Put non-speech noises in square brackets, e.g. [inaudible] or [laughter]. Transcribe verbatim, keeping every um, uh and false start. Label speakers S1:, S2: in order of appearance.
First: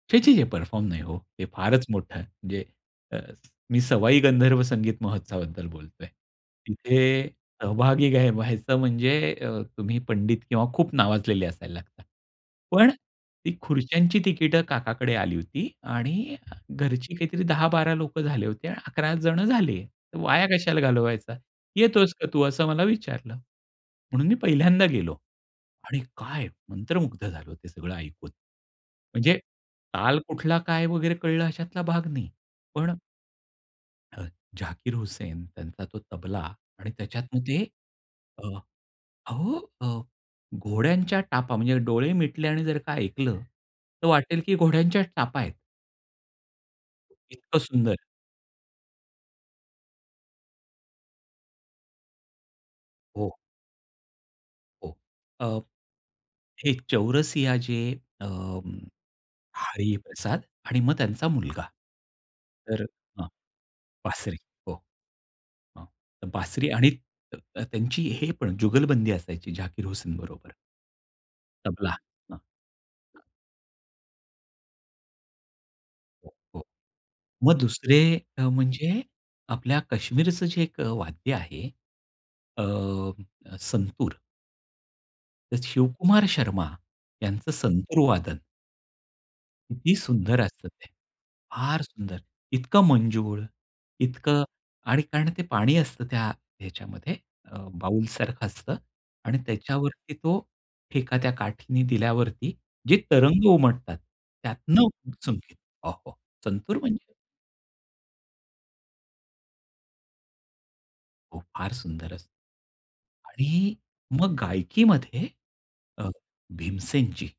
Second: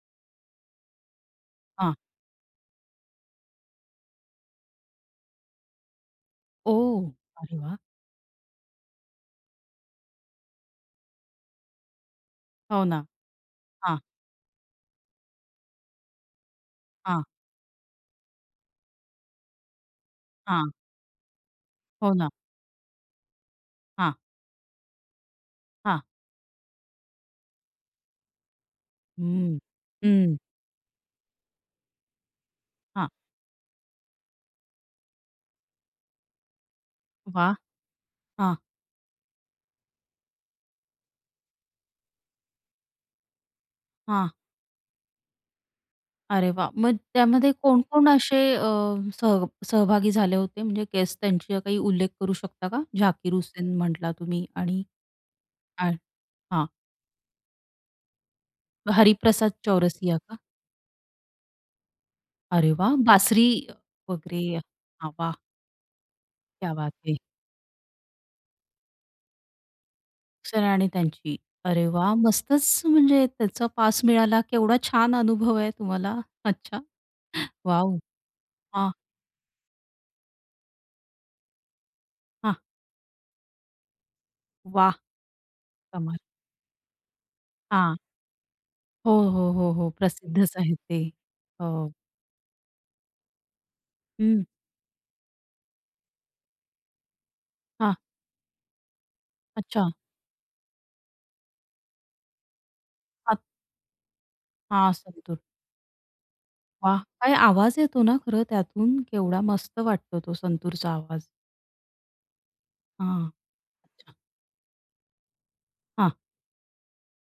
S1: छे! छे! परफॉर्म नाही हो ते फारच
S2: हां.
S1: मोठं आहे म्हणजे अ, मी सवाई गंधर्व संगीत महोत्सवाबद्दल बोलतोय.
S2: ओह.
S1: तिथे
S2: अरे वाह!
S1: सहभागी घ्या व्हायचं म्हणजे अ, तुम्ही पंडित किंवा खूप नावाजलेले असायला लागतात.
S2: हो
S1: पण
S2: ना,
S1: ती
S2: हां.
S1: खुर्च्यांची तिकीटं काकाकडे आली होती आणि घरची
S2: हां.
S1: काहीतरी दहा बारा लोकं झाले होते आणि अकरा जण झाले तर वाया
S2: हां.
S1: कशाला घालवायचा येतोस
S2: हो
S1: का
S2: ना.
S1: तू? असं मला विचारलं.
S2: हां.
S1: म्हणून मी पहिल्यांदा गेलो आणि
S2: हां.
S1: काय मंत्रमुग्ध झालो ते सगळं ऐकून. म्हणजे
S2: हं,
S1: ताल
S2: हं.
S1: कुठला काय वगैरे कळलं अशातला भाग नाही. पण
S2: हां.
S1: हं, झाकीर हुसेन त्यांचा तो तबला आणि त्याच्यात मग
S2: वाह!
S1: ते अ,
S2: हां.
S1: अहो घोड्यांच्या टापा म्हणजे डोळे मिटले आणि जर का ऐकलं तर
S2: हां.
S1: वाटेल की घोड्यांच्या टापा आहेत.
S2: अरे वाह! मग त्यामध्ये
S1: इतकं
S2: कोण
S1: सुंदर.
S2: कोण असे अ, सह सहभागी झाले होते म्हणजे गेस्ट त्यांची काही उल्लेख करू शकता का?
S1: हो.
S2: झाकीर हुसेन म्हटला तुम्ही आणि
S1: हो अ,
S2: [unintelligible] हां.
S1: हे चौरसिया जे अ,
S2: हरिप्रसाद चौरसिया का?
S1: हरिप्रसाद आणि मग त्यांचा मुलगा.
S2: अरे
S1: तर
S2: वाह!
S1: हां,
S2: बासरी
S1: बासरी
S2: वगैरे,
S1: हो.
S2: हवा.
S1: अ, बासरी
S2: क्या
S1: आणि
S2: बात है.
S1: त्यांची हे पण जुगलबंदी असायची झाकीर हुसेन बरोबर.
S2: सर आणि त्यांची. अरे,
S1: तबला.
S2: वाह!
S1: हां.
S2: मस्तच म्हणजे त्याचा पास मिळाला. केवढा छान अनुभव आहे तुम्हाला.
S1: हो, हो.
S2: अच्छा,
S1: मग
S2: वॉव!
S1: दुसरे अ,
S2: हां.
S1: म्हणजे आपल्या कश्मीरचं जे एक वाद्य आहे.
S2: हां.
S1: अ, संतूर
S2: वाह!
S1: तर
S2: कमाल.
S1: शिवकुमार शर्मा यांचं
S2: हां.
S1: संतूर वादन
S2: हो, हो, हो, हो,
S1: किती सुंदर
S2: प्रसिद्धच
S1: असतं
S2: आहे
S1: ते
S2: ते.
S1: फार
S2: हो
S1: सुंदर इतकं मंजूळ इतकं
S2: हं.
S1: आणि कारण ते पाणी असतं त्या ह्याच्यामध्ये अ,
S2: हां.
S1: बाऊलसारखं असतं आणि
S2: अच्छा.
S1: त्याच्यावरती तो ठेका त्या काठीने दिल्यावरती जे तरंग उमटतात त्यातून
S2: हां, संतूर.
S1: संगीत वाह! वाह! संतूर
S2: वाह!
S1: म्हणजे
S2: काय आवाज येतो ना खरं त्यातून. केवढा मस्त वाटतो तो संतूरचा आवाज.
S1: हो फार सुंदर असत.
S2: हां.
S1: आणि
S2: अच्छा.
S1: मग गायकीमध्ये अ,
S2: हां.
S1: भीमसेनची